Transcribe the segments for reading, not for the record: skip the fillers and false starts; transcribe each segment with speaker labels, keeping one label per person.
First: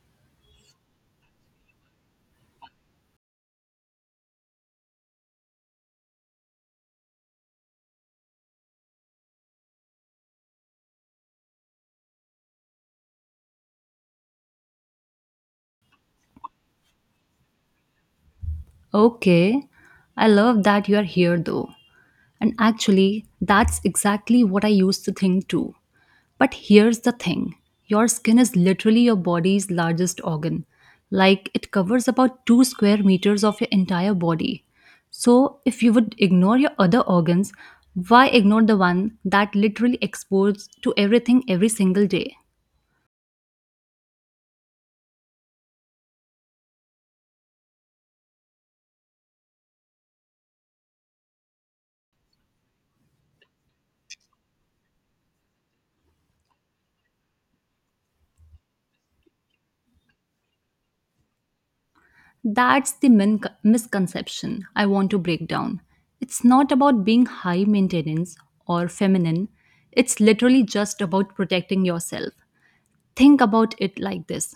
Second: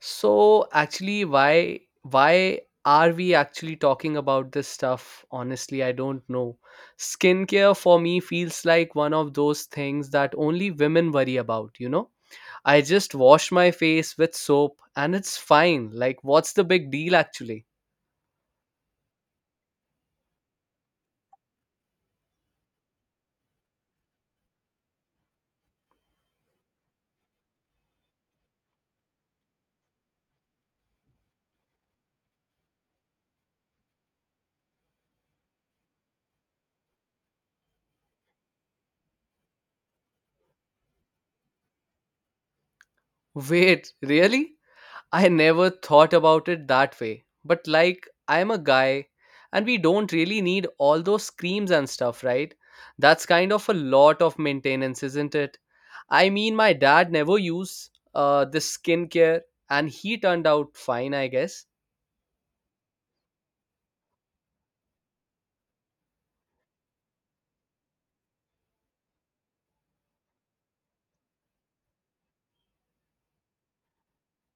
Speaker 1: So actually, why are we actually talking about this stuff? Honestly, I don't know. Skincare for me feels like one of those things that only women worry about, you know? I just wash my face with soap and it's fine. Like, what's the big deal actually?
Speaker 2: Okay, I love that you are here though. And actually, that's exactly what I used to think too. But here's the thing, your skin is literally your body's largest organ. Like, it covers about 2 square meters of your entire body. So, if you would ignore your other organs, why ignore the one that literally exposed to everything every single day?
Speaker 1: Wait, really? I never thought about it that way. But like, I'm a guy, and we don't really need all those screams and stuff, right? That's kind of a lot of maintenance, isn't it? I mean, my dad never used this skincare, and he turned out fine, I guess.
Speaker 2: That's the misconception I want to break down. It's not about being high maintenance or feminine, it's literally just about protecting yourself. Think about it like this,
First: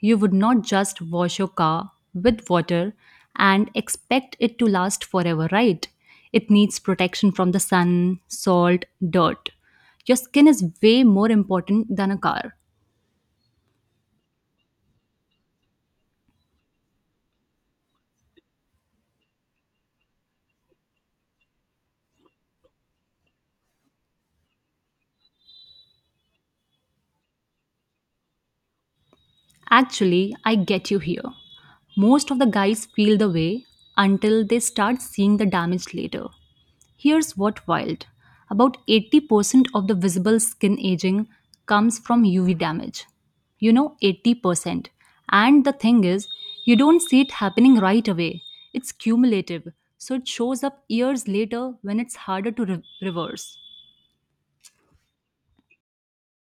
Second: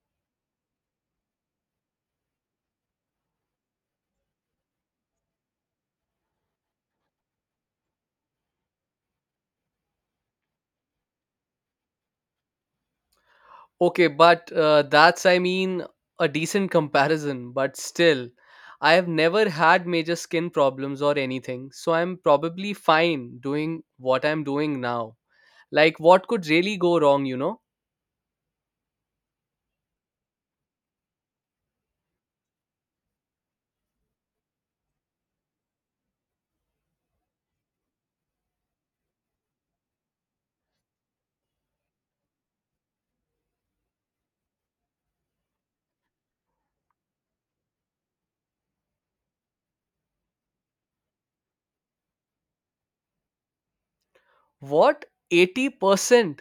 Speaker 2: you would not just wash your car with water and expect it to last forever, right? It needs protection from the sun, salt, dirt. Your skin is way more important than a car.
Speaker 1: Okay, but that's, I mean, a decent comparison, but still, I have never had major skin problems or anything, so I'm probably fine doing what I'm doing now. Like, what could really go wrong, you know?
Speaker 2: Actually, I get you here. Most of the guys feel the way until they start seeing the damage later. Here's what wild, about 80% of the visible skin aging comes from UV damage. You know, 80%. And the thing is, you don't see it happening right away, it's cumulative, so it shows up years later when it's harder to reverse.
Speaker 1: What? 80%?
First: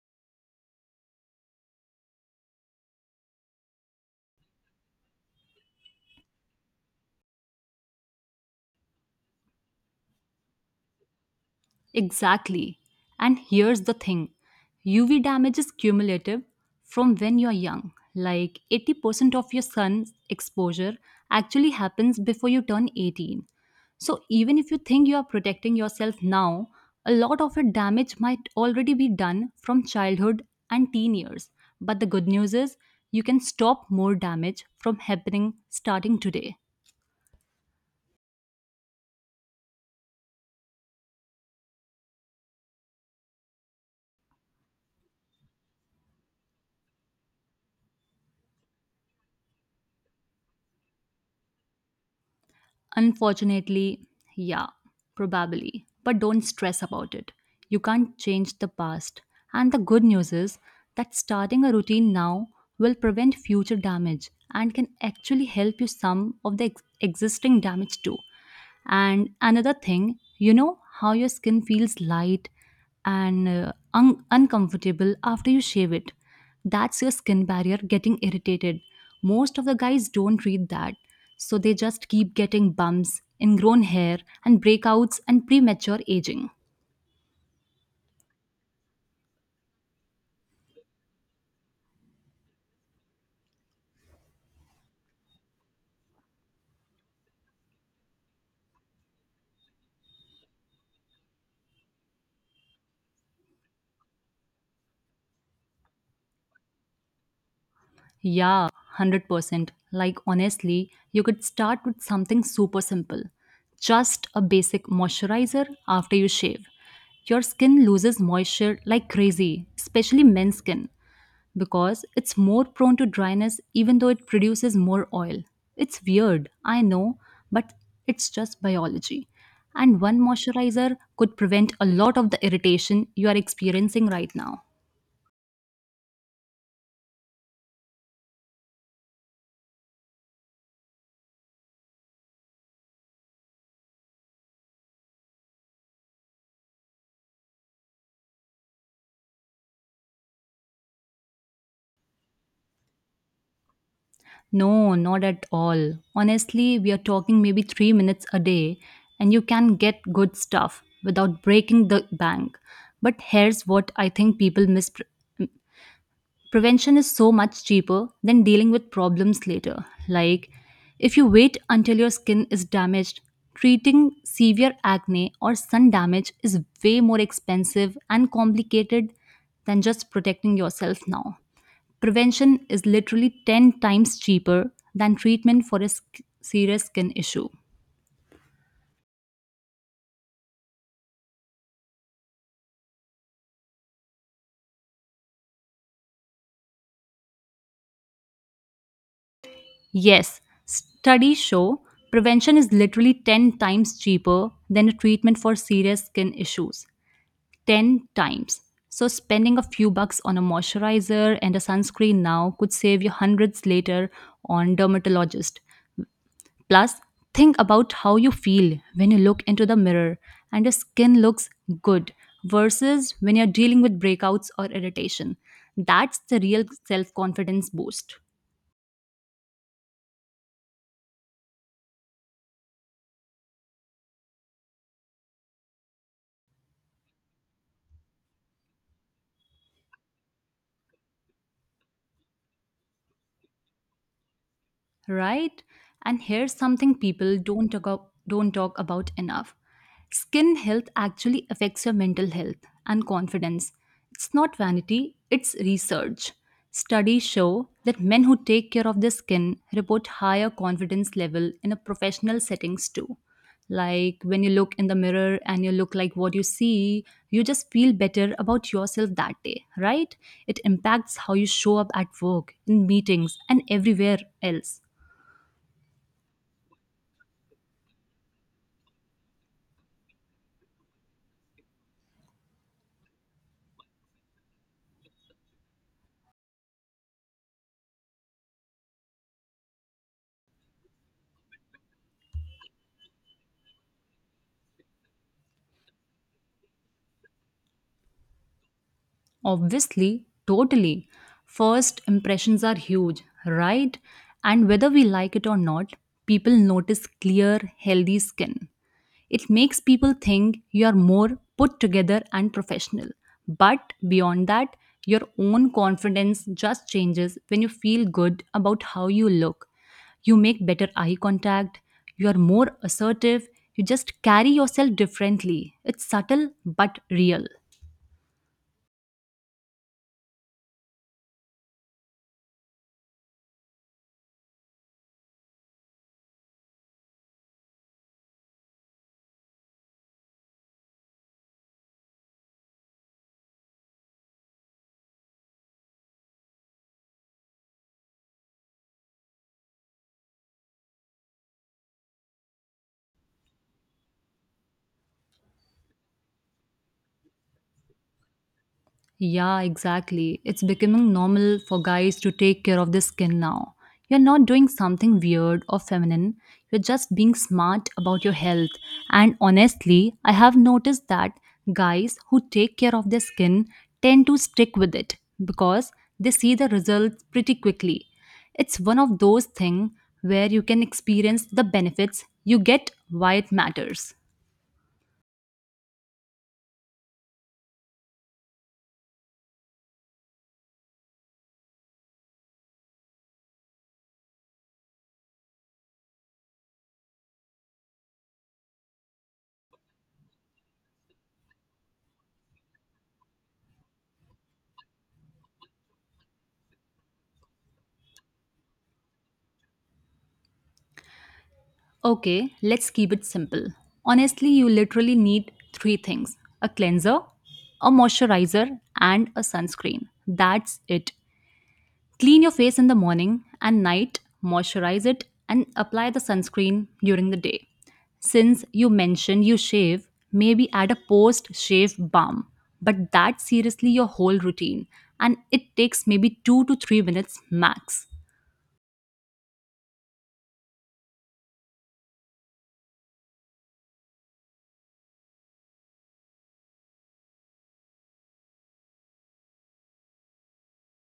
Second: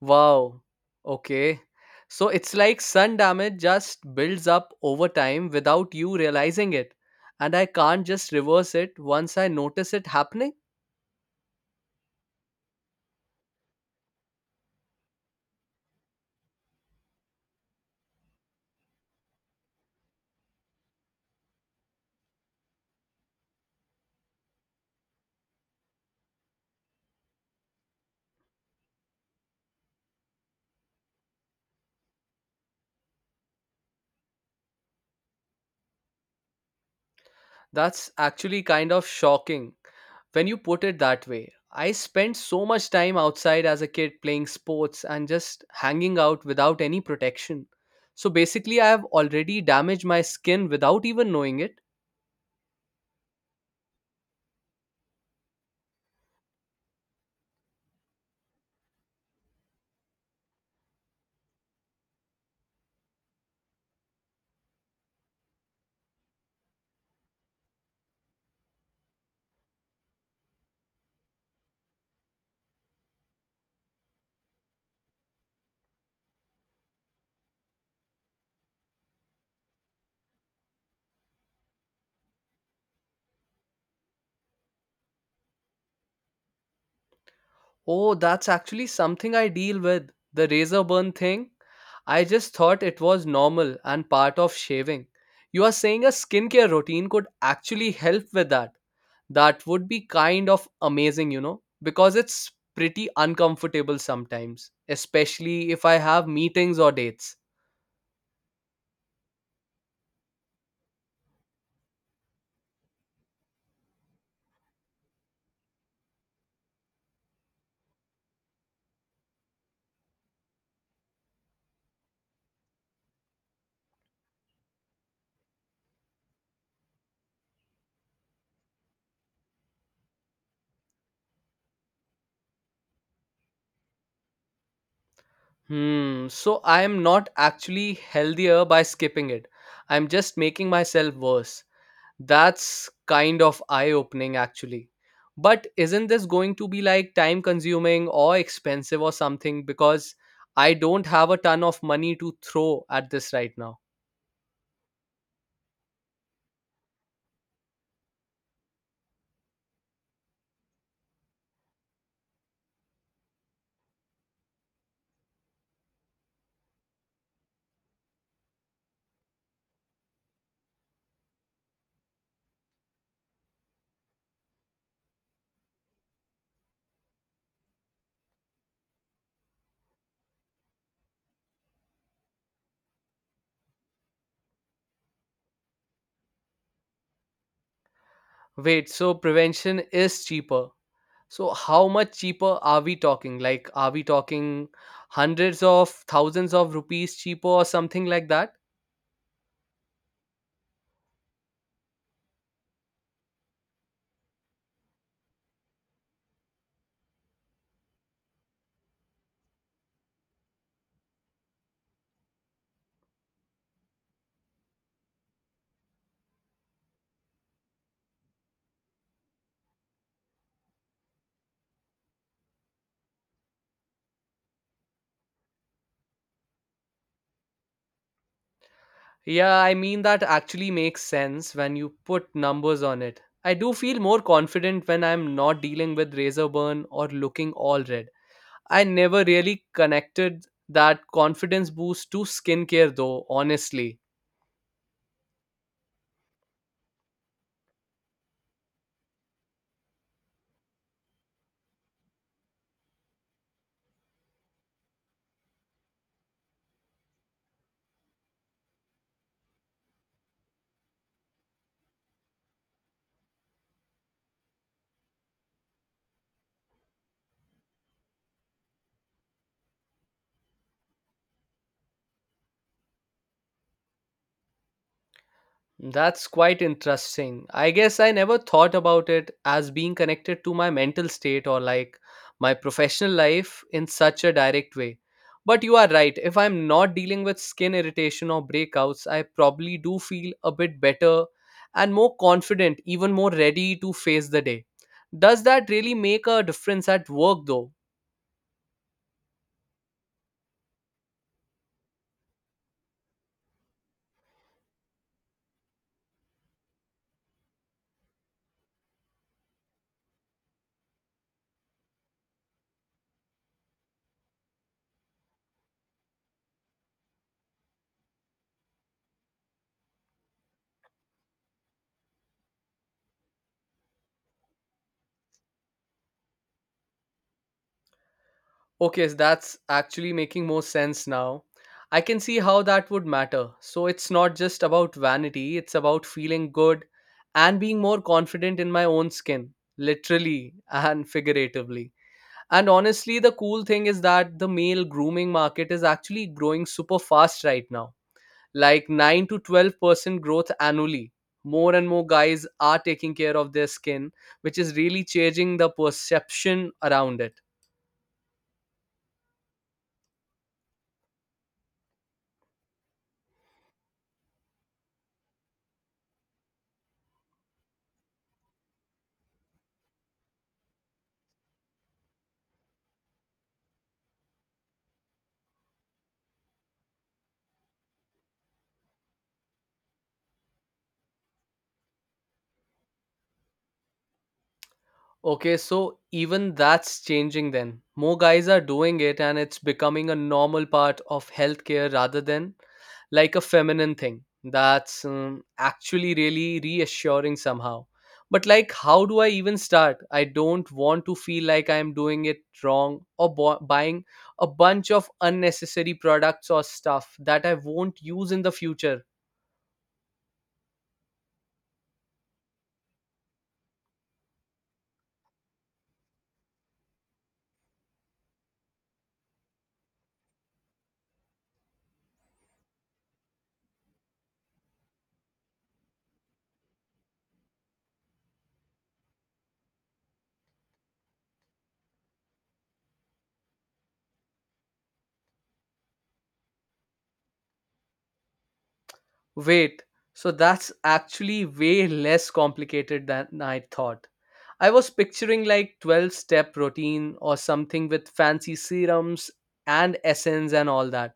Speaker 1: Wow. Okay. So it's like sun damage just builds up over time without you realizing it. And I can't just reverse it once I notice it happening.
Speaker 2: Exactly. And here's the thing, UV damage is cumulative from when you're young. Like 80% of your sun's exposure actually happens before you turn 18. So even if you think you are protecting yourself now, a lot of your damage might already be done from childhood and teen years. But the good news is you can stop more damage from happening starting today.
Speaker 1: That's actually kind of shocking when you put it that way. I spent so much time outside as a kid playing sports and just hanging out without any protection. So basically, I have already damaged my skin without even knowing it.
Speaker 2: Unfortunately, yeah, probably. But don't stress about it. You can't change the past. And the good news is that starting a routine now will prevent future damage and can actually help you some of the existing damage too. And another thing, you know how your skin feels light and uncomfortable after you shave it. That's your skin barrier getting irritated. Most of the guys don't read that. So they just keep getting bumps, ingrown hair, and breakouts and premature aging.
Speaker 1: Oh, that's actually something I deal with, the razor burn thing. I just thought it was normal and part of shaving. You are saying a skincare routine could actually help with that. That would be kind of amazing, you know, because it's pretty uncomfortable sometimes, especially if I have meetings or dates.
Speaker 2: Yeah, 100%. Like, honestly, you could start with something super simple, just a basic moisturizer after you shave. Your skin loses moisture like crazy, especially men's skin, because it's more prone to dryness even though it produces more oil. It's weird, I know, but it's just biology. And one moisturizer could prevent a lot of the irritation you are experiencing right now.
Speaker 1: Hmm, so I am not actually healthier by skipping it. I'm just making myself worse. That's kind of eye opening, actually. But isn't this going to be like time consuming or expensive or something? Because I don't have a ton of money to throw at this right now.
Speaker 2: No, not at all. Honestly, we are talking maybe 3 minutes a day, and you can get good stuff without breaking the bank. But here's what I think people miss, prevention is so much cheaper than dealing with problems later. Like, if you wait until your skin is damaged, treating severe acne or sun damage is way more expensive and complicated than just protecting yourself now. Prevention is literally 10 times cheaper than treatment for a serious skin issue.
Speaker 1: Wait, so prevention is cheaper. So how much cheaper are we talking? Like, are we talking hundreds of thousands of rupees cheaper or something like that?
Speaker 2: Yes, studies show prevention is literally 10 times cheaper than a treatment for serious skin issues. 10 times. So, spending a few bucks on a moisturizer and a sunscreen now could save you hundreds later on dermatologist. Plus, think about how you feel when you look into the mirror and your skin looks good versus when you're dealing with breakouts or irritation. That's the real self confidence boost.
Speaker 1: Yeah, I mean, that actually makes sense when you put numbers on it. I do feel more confident when I'm not dealing with razor burn or looking all red. I never really connected that confidence boost to skincare, though, honestly.
Speaker 2: Right? And here's something people don't talk about enough. Skin health actually affects your mental health and confidence. It's not vanity, it's research. Studies show that men who take care of their skin report higher confidence level in a professional settings too. Like when you look in the mirror and you look like what you see, you just feel better about yourself that day, right? It impacts how you show up at work, in meetings, and everywhere else.
Speaker 1: That's quite interesting. I guess I never thought about it as being connected to my mental state or like my professional life in such a direct way. But you are right. If I'm not dealing with skin irritation or breakouts, I probably do feel a bit better and more confident, even more ready to face the day. Does that really make a difference at work though?
Speaker 2: Obviously, totally. First impressions are huge, right? And whether we like it or not, people notice clear, healthy skin. It makes people think you are more put together and professional. But beyond that, your own confidence just changes when you feel good about how you look. You make better eye contact, you are more assertive, you just carry yourself differently. It's subtle but real.
Speaker 1: Okay, so that's actually making more sense now. I can see how that would matter. So it's not just about vanity, it's about feeling good and being more confident in my own skin, literally and figuratively. And honestly, the cool thing is that the male grooming market is actually growing super fast right now, like 9 to 12% growth annually. More and more guys are taking care of their skin, which is really changing the perception around it.
Speaker 2: Yeah, exactly. It's becoming normal for guys to take care of their skin now. You're not doing something weird or feminine, you're just being smart about your health. And honestly, I have noticed that guys who take care of their skin tend to stick with it because they see the results pretty quickly. It's one of those things where you can experience the benefits you get why it matters.
Speaker 1: Okay, so even that's changing then. More guys are doing it and it's becoming a normal part of healthcare rather than like a feminine thing. That's actually really reassuring somehow. But like, how do I even start? I don't want to feel like I'm doing it wrong or buying a bunch of unnecessary products or stuff that I won't use in the future.
Speaker 2: Okay, let's keep it simple. Honestly, you literally need three things, a cleanser, a moisturizer, and a sunscreen. That's it. Clean your face in the morning and night, moisturize it, and apply the sunscreen during the day. Since you mentioned you shave, maybe add a post shave balm. But that's seriously your whole routine, and it takes maybe 2 to 3 minutes max.
Speaker 1: Wait, so that's actually way less complicated than I thought. I was picturing like 12 step routine or something with fancy serums and essence and all that.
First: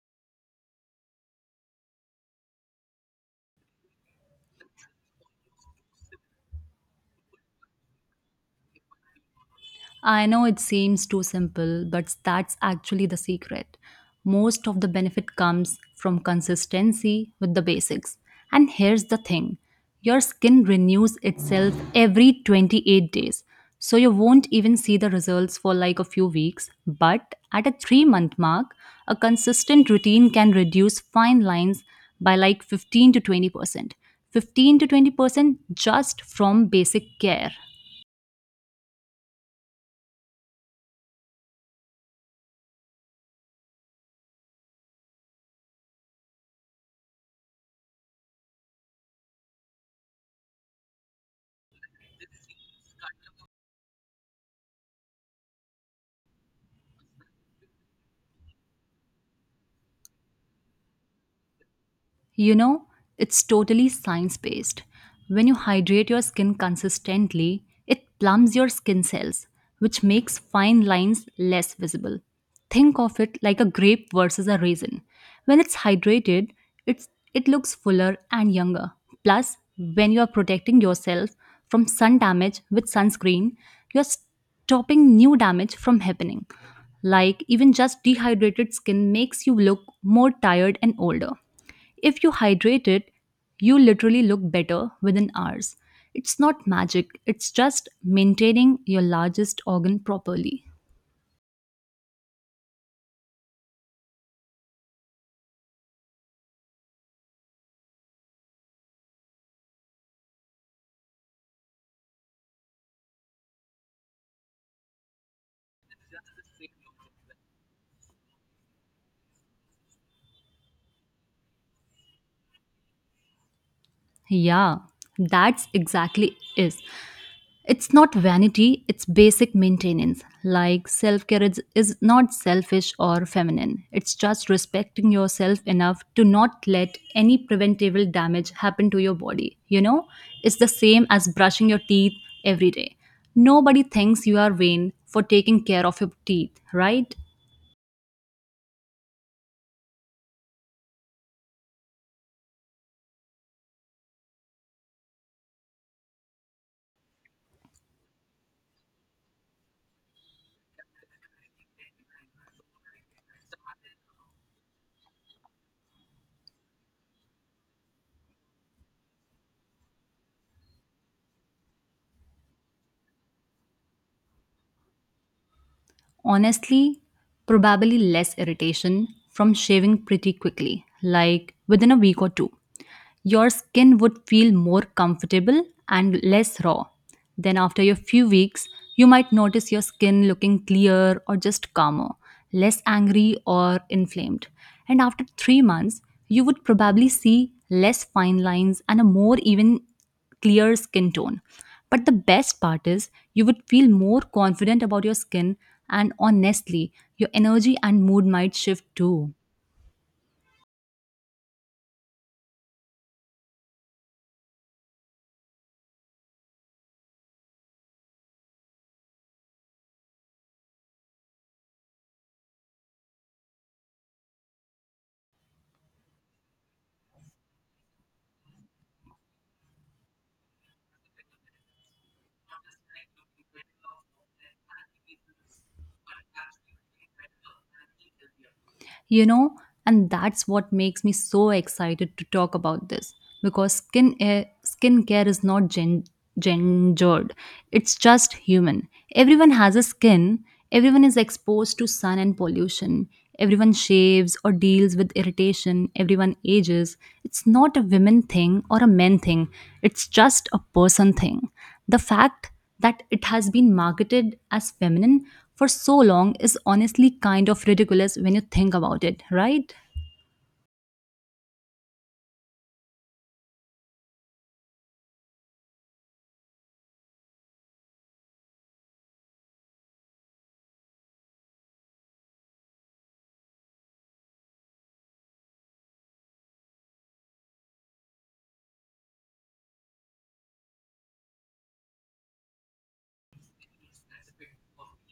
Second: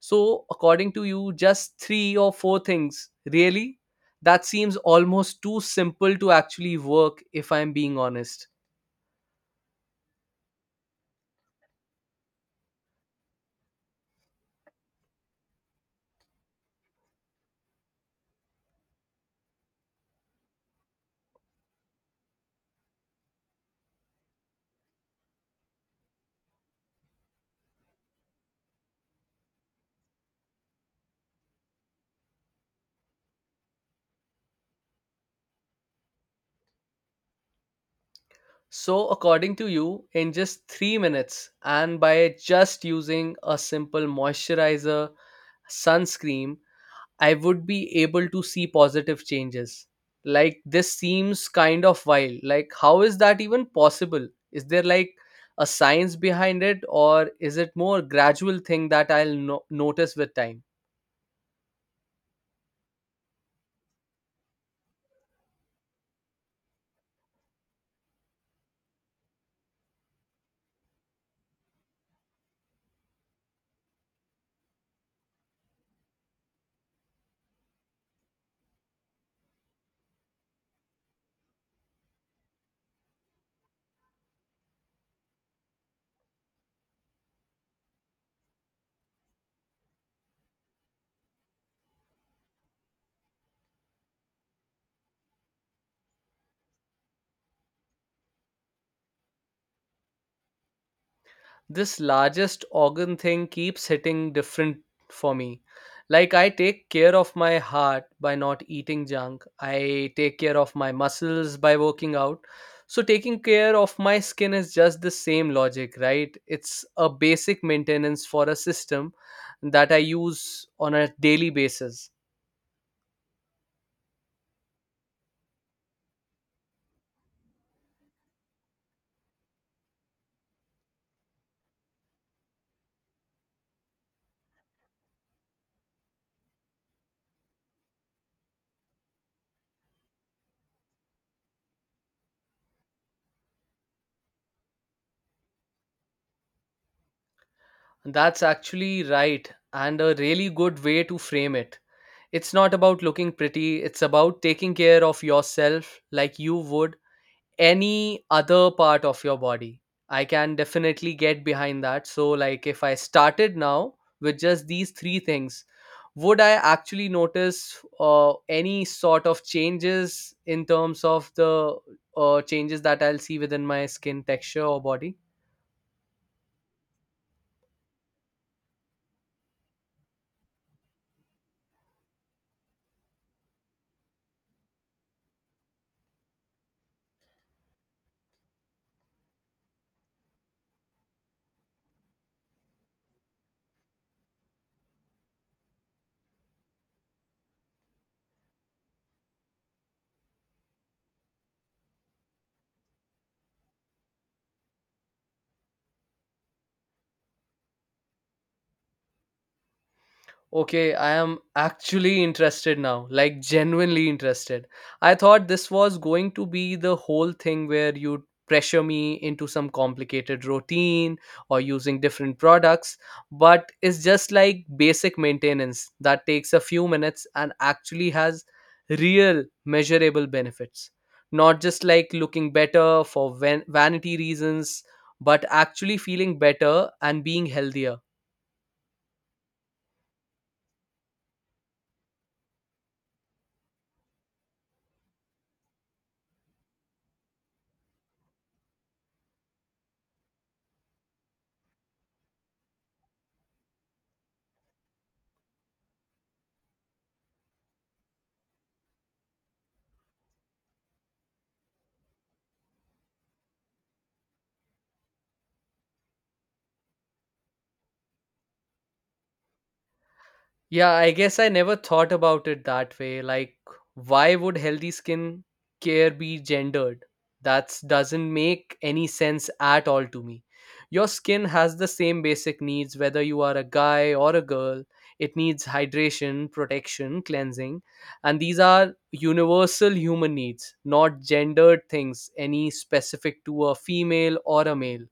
Speaker 1: So, according to you, just three or four things, really? That seems almost too simple to actually work if I'm being honest.
Speaker 2: I know it seems too simple, but that's actually the secret. Most of the benefit comes from consistency with the basics. And here's the thing, your skin renews itself every 28 days. So you won't even see the results for like a few weeks. But at a 3 month mark, a consistent routine can reduce fine lines by like 15 to 20%. 15 to 20% just from basic care.
Speaker 1: So, according to you, in just 3 minutes and by just using a simple moisturizer, sunscreen, I would be able to see positive changes. Like, this seems kind of wild. Like, how is that even possible? Is there like a science behind it, or is it more gradual thing that I'll notice with time?
Speaker 2: You know, it's totally science based. When you hydrate your skin consistently, it plumps your skin cells, which makes fine lines less visible. Think of it like a grape versus a raisin. When it's hydrated, it's, it looks fuller and younger. Plus, when you are protecting yourself from sun damage with sunscreen, you're stopping new damage from happening. Like, even just dehydrated skin makes you look more tired and older. If you hydrate it, you literally look better within hours. It's not magic, it's just maintaining your largest organ properly.
Speaker 1: This largest organ thing keeps hitting different for me. Like, I take care of my heart by not eating junk, I take care of my muscles by working out. So, taking care of my skin is just the same logic, right? It's a basic maintenance for a system that I use on a daily basis.
Speaker 2: Yeah, that's exactly it. It's not vanity, it's basic maintenance. Like self care is not selfish or feminine. It's just respecting yourself enough to not let any preventable damage happen to your body. You know, it's the same as brushing your teeth every day. Nobody thinks you are vain for taking care of your teeth, right?
Speaker 1: That's actually right, and a really good way to frame it. It's not about looking pretty, it's about taking care of yourself like you would any other part of your body. I can definitely get behind that. So, like, if I started now with just these three things, would I actually notice any sort of changes in terms of the changes that I'll see within my skin texture or body?
Speaker 2: Honestly, probably less irritation from shaving pretty quickly, like within a week or two. Your skin would feel more comfortable and less raw. Then, after a few weeks, you might notice your skin looking clear or just calmer, less angry or inflamed. And after 3 months, you would probably see less fine lines and a more even clear skin tone. But the best part is you would feel more confident about your skin, and honestly, your energy and mood might shift too.
Speaker 1: Okay, I am actually interested now, like genuinely interested. I thought this was going to be the whole thing where you'd pressure me into some complicated routine or using different products, but it's just like basic maintenance that takes a few minutes and actually has real measurable benefits. Not just like looking better for vanity reasons, but actually feeling better and being healthier.
Speaker 2: You know, and that's what makes me so excited to talk about this, because skincare is not gendered. It's just human. Everyone has a skin, everyone is exposed to sun and pollution, everyone shaves or deals with irritation, everyone ages. It's not a women thing or a men thing, it's just a person thing. The fact that it has been marketed as feminine for so long is honestly kind of ridiculous when you think about it, right?
Speaker 1: Yeah, I guess I never thought about it that way. Like, why would healthy skin care be gendered? That doesn't make any sense at all to me. Your skin has the same basic needs whether you are a guy or a girl. It needs hydration, protection, cleansing, and these are universal human needs, not gendered things, any specific to a female or a male.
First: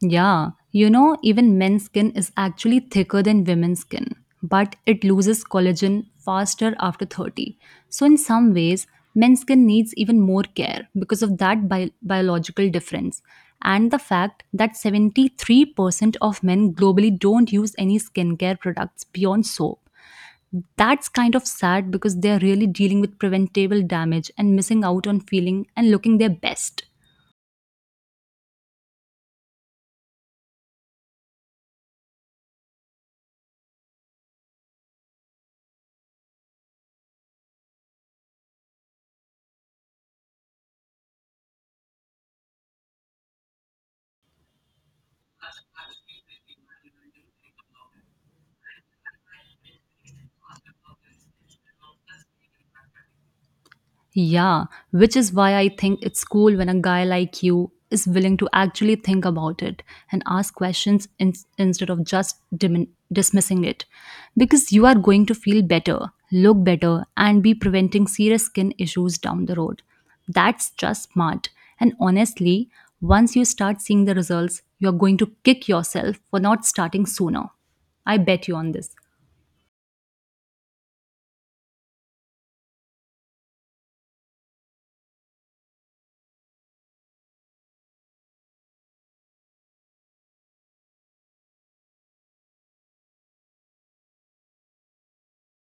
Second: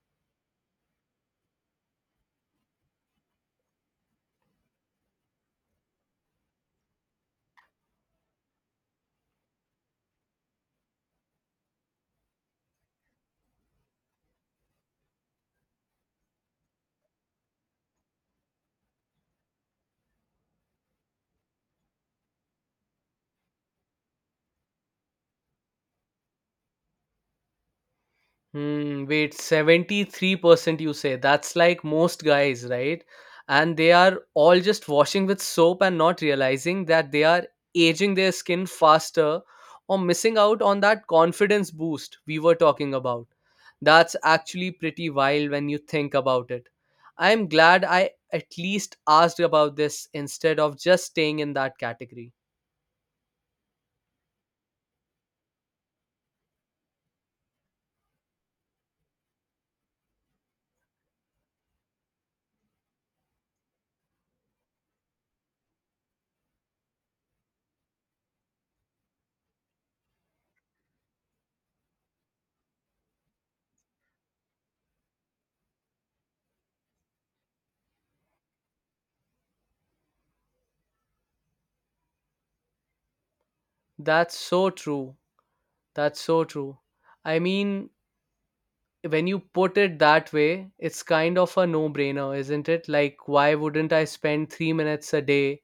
Speaker 2: Yeah, you know, even men's skin is actually thicker than women's skin, but it loses collagen faster after 30. So, in some ways, men's skin needs even more care because of that biological difference and the fact that 73% of men globally don't use any skincare products beyond soap. That's kind of sad because they're really dealing with preventable damage and missing out on feeling and looking their best.
Speaker 1: Hmm, wait, 73% you say. That's like most guys, right? And they are all just washing with soap and not realizing that they are aging their skin faster or missing out on that confidence boost we were talking about. That's actually pretty wild when you think about it. I'm glad I at least asked about this instead of just staying in that category.
Speaker 2: Yeah, which is why I think it's cool when a guy like you is willing to actually think about it and ask questions instead of just dismissing it. Because you are going to feel better, look better, and be preventing serious skin issues down the road. That's just smart. And honestly, once you start seeing the results, you're going to kick yourself for not starting sooner. I bet you on this.
Speaker 1: That's so true. That's so true. I mean, when you put it that way, it's kind of a no brainer, isn't it? Like, why wouldn't I spend 3 minutes a day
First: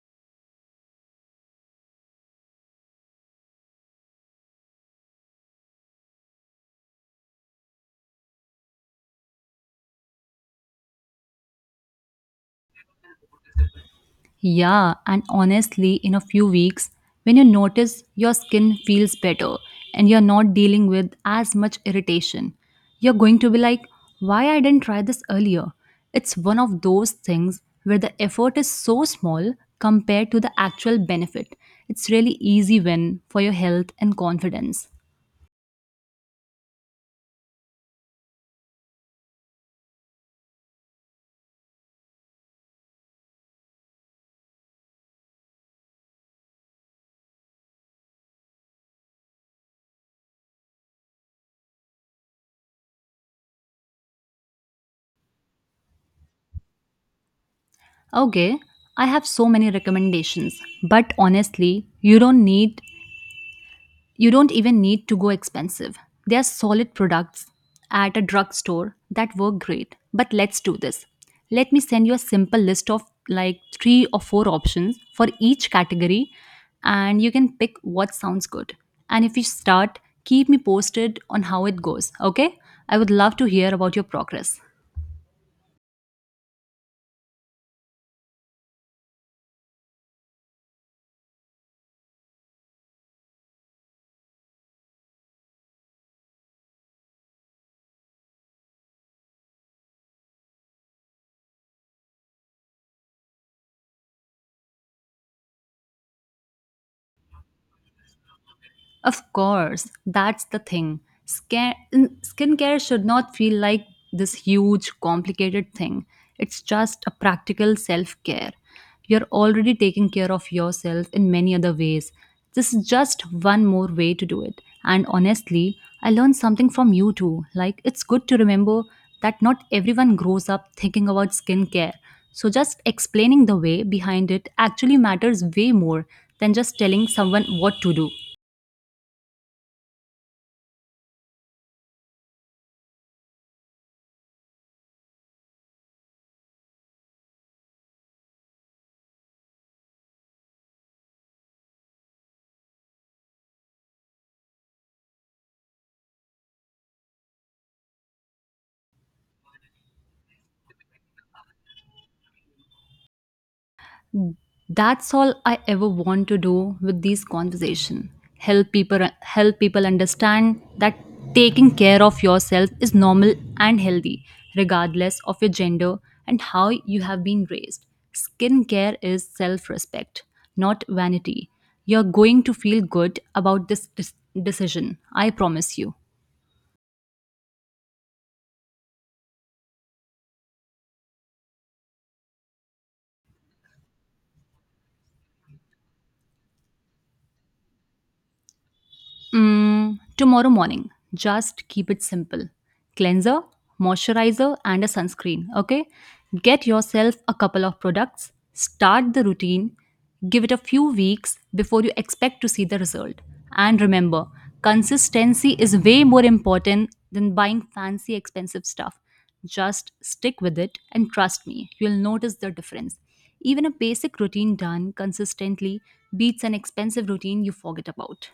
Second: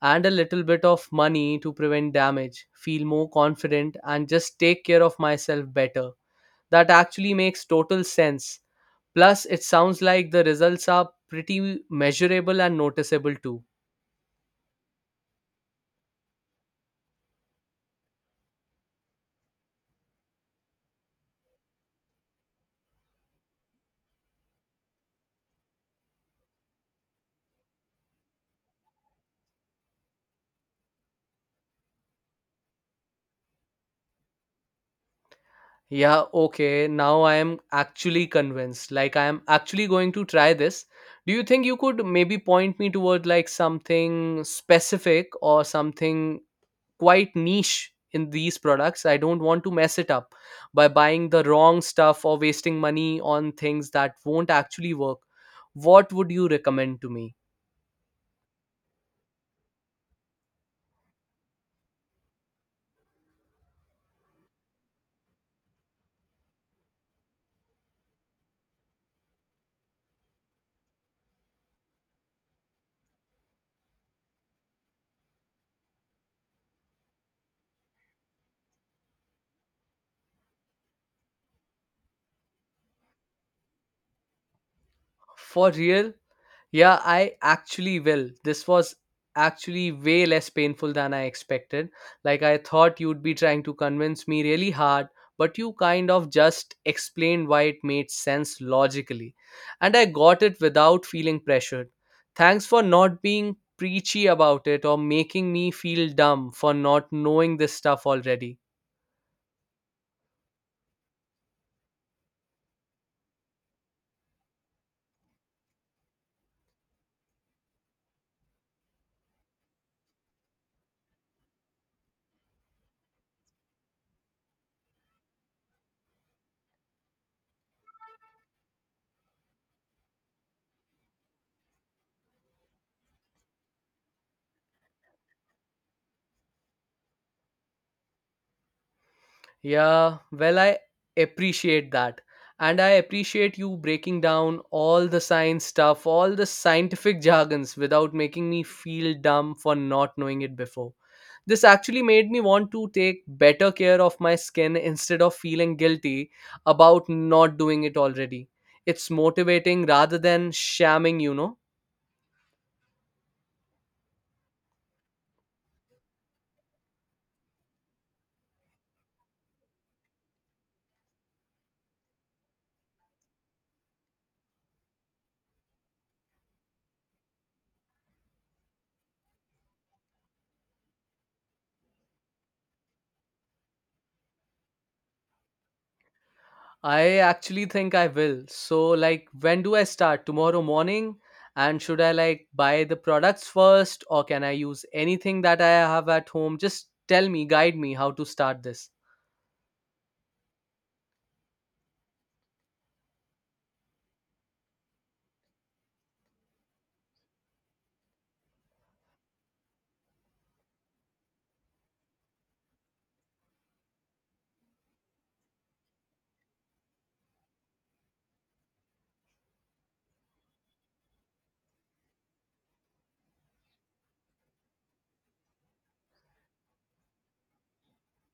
Speaker 1: and a little bit of money to prevent damage, feel more confident, and just take care of myself better? That actually makes total sense. Plus, it sounds like the results are pretty measurable and noticeable too.
Speaker 2: Yeah, and honestly, in a few weeks, when you notice your skin feels better and you're not dealing with as much irritation, you're going to be like, why I didn't try this earlier? It's one of those things where the effort is so small compared to the actual benefit. It's really easy win for your health and confidence.
Speaker 1: Yeah, okay. Now I am actually convinced. Like I am actually going to try this. Do you think you could maybe point me toward like something specific or something quite niche in these products? I don't want to mess it up by buying the wrong stuff or wasting money on things that won't actually work. What would you recommend to me?
Speaker 2: Okay, I have so many recommendations, but honestly, you don't even need to go expensive. There are solid products at a drugstore that work great. But let's do this. Let me send you a simple list of like three or four options for each category, and you can pick what sounds good. And if you start, keep me posted on how it goes, okay? I would love to hear about your progress.
Speaker 1: For real? Yeah, I actually will. This was actually way less painful than I expected. Like, I thought you'd be trying to convince me really hard, but you kind of just explained why it made sense logically. And I got it without feeling pressured. Thanks for not being preachy about it or making me feel dumb for not knowing this stuff already.
Speaker 2: Of course, that's the thing. Skin Skincare should not feel like this huge, complicated thing. It's just a practical self care. You're already taking care of yourself in many other ways. This is just one more way to do it. And honestly, I learned something from you too. Like, it's good to remember that not everyone grows up thinking about skincare. So, just explaining the way behind it actually matters way more than just telling someone what to do.
Speaker 1: Yeah, well, I appreciate that. And I appreciate you breaking down all the science stuff, all the scientific jargons without making me feel dumb for not knowing it before. This actually made me want to take better care of my skin instead of feeling guilty about not doing it already. It's motivating rather than shamming, you know.
Speaker 2: That's all I ever want to do with these conversation. Help people understand that taking care of yourself is normal and healthy regardless of your gender and how you have been raised. Skincare is self-respect, not vanity. You're going to feel good about this decision. I promise you.
Speaker 1: I actually think I will. So, like, when do I start? Tomorrow morning? And should I, like, buy the products first, or can I use anything that I have at home? Just tell me, guide me how to start this.
Speaker 2: Mm, tomorrow morning. Just keep it simple. Cleanser, moisturizer, and a sunscreen. Okay? Get yourself a couple of products. Start the routine. Give it a few weeks before you expect to see the result. And remember, consistency is way more important than buying fancy, expensive stuff. Just stick with it and trust me, you'll notice the difference. Even a basic routine done consistently beats an expensive routine you forget about.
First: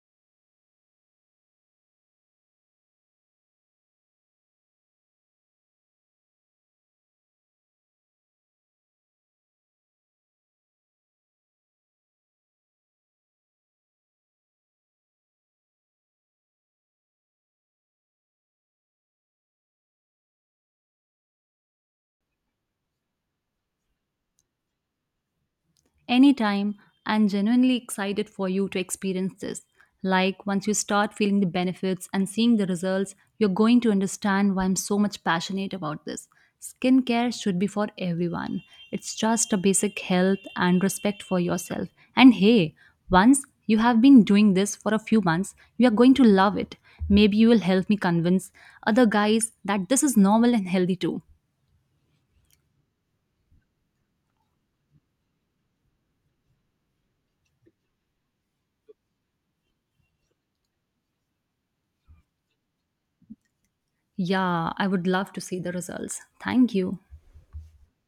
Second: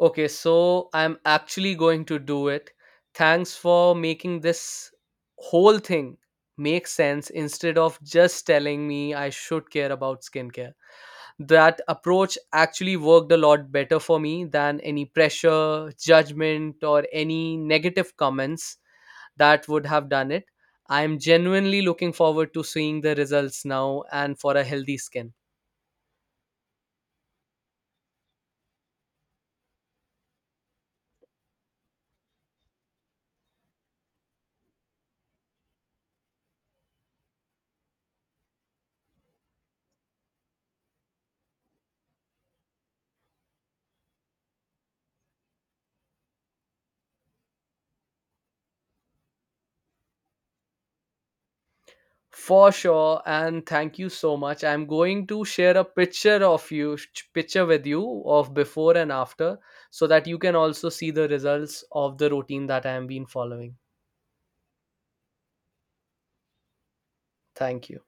Speaker 1: Okay, so I'm actually going to do it. Thanks for making this whole thing make sense instead of just telling me I should care about skincare. That approach actually worked a lot better for me than any pressure, judgment, or any negative comments that would have done it. I'm genuinely looking forward to seeing the results now and for a healthy skin.
Speaker 2: Anytime, I'm genuinely excited for you to experience this. Like, once you start feeling the benefits and seeing the results, you're going to understand why I'm so much passionate about this. Skincare should be for everyone. It's just a basic health and respect for yourself. And hey, once you have been doing this for a few months, you are going to love it. Maybe you will help me convince other guys that this is normal and healthy too.
Speaker 1: For sure, and thank you so much. I'm going to share a picture of picture with you of before and after, so that you can also see the results of the routine that I have been following.
Speaker 2: Yeah, I would love to see the results. Thank you.
Speaker 1: Thank you.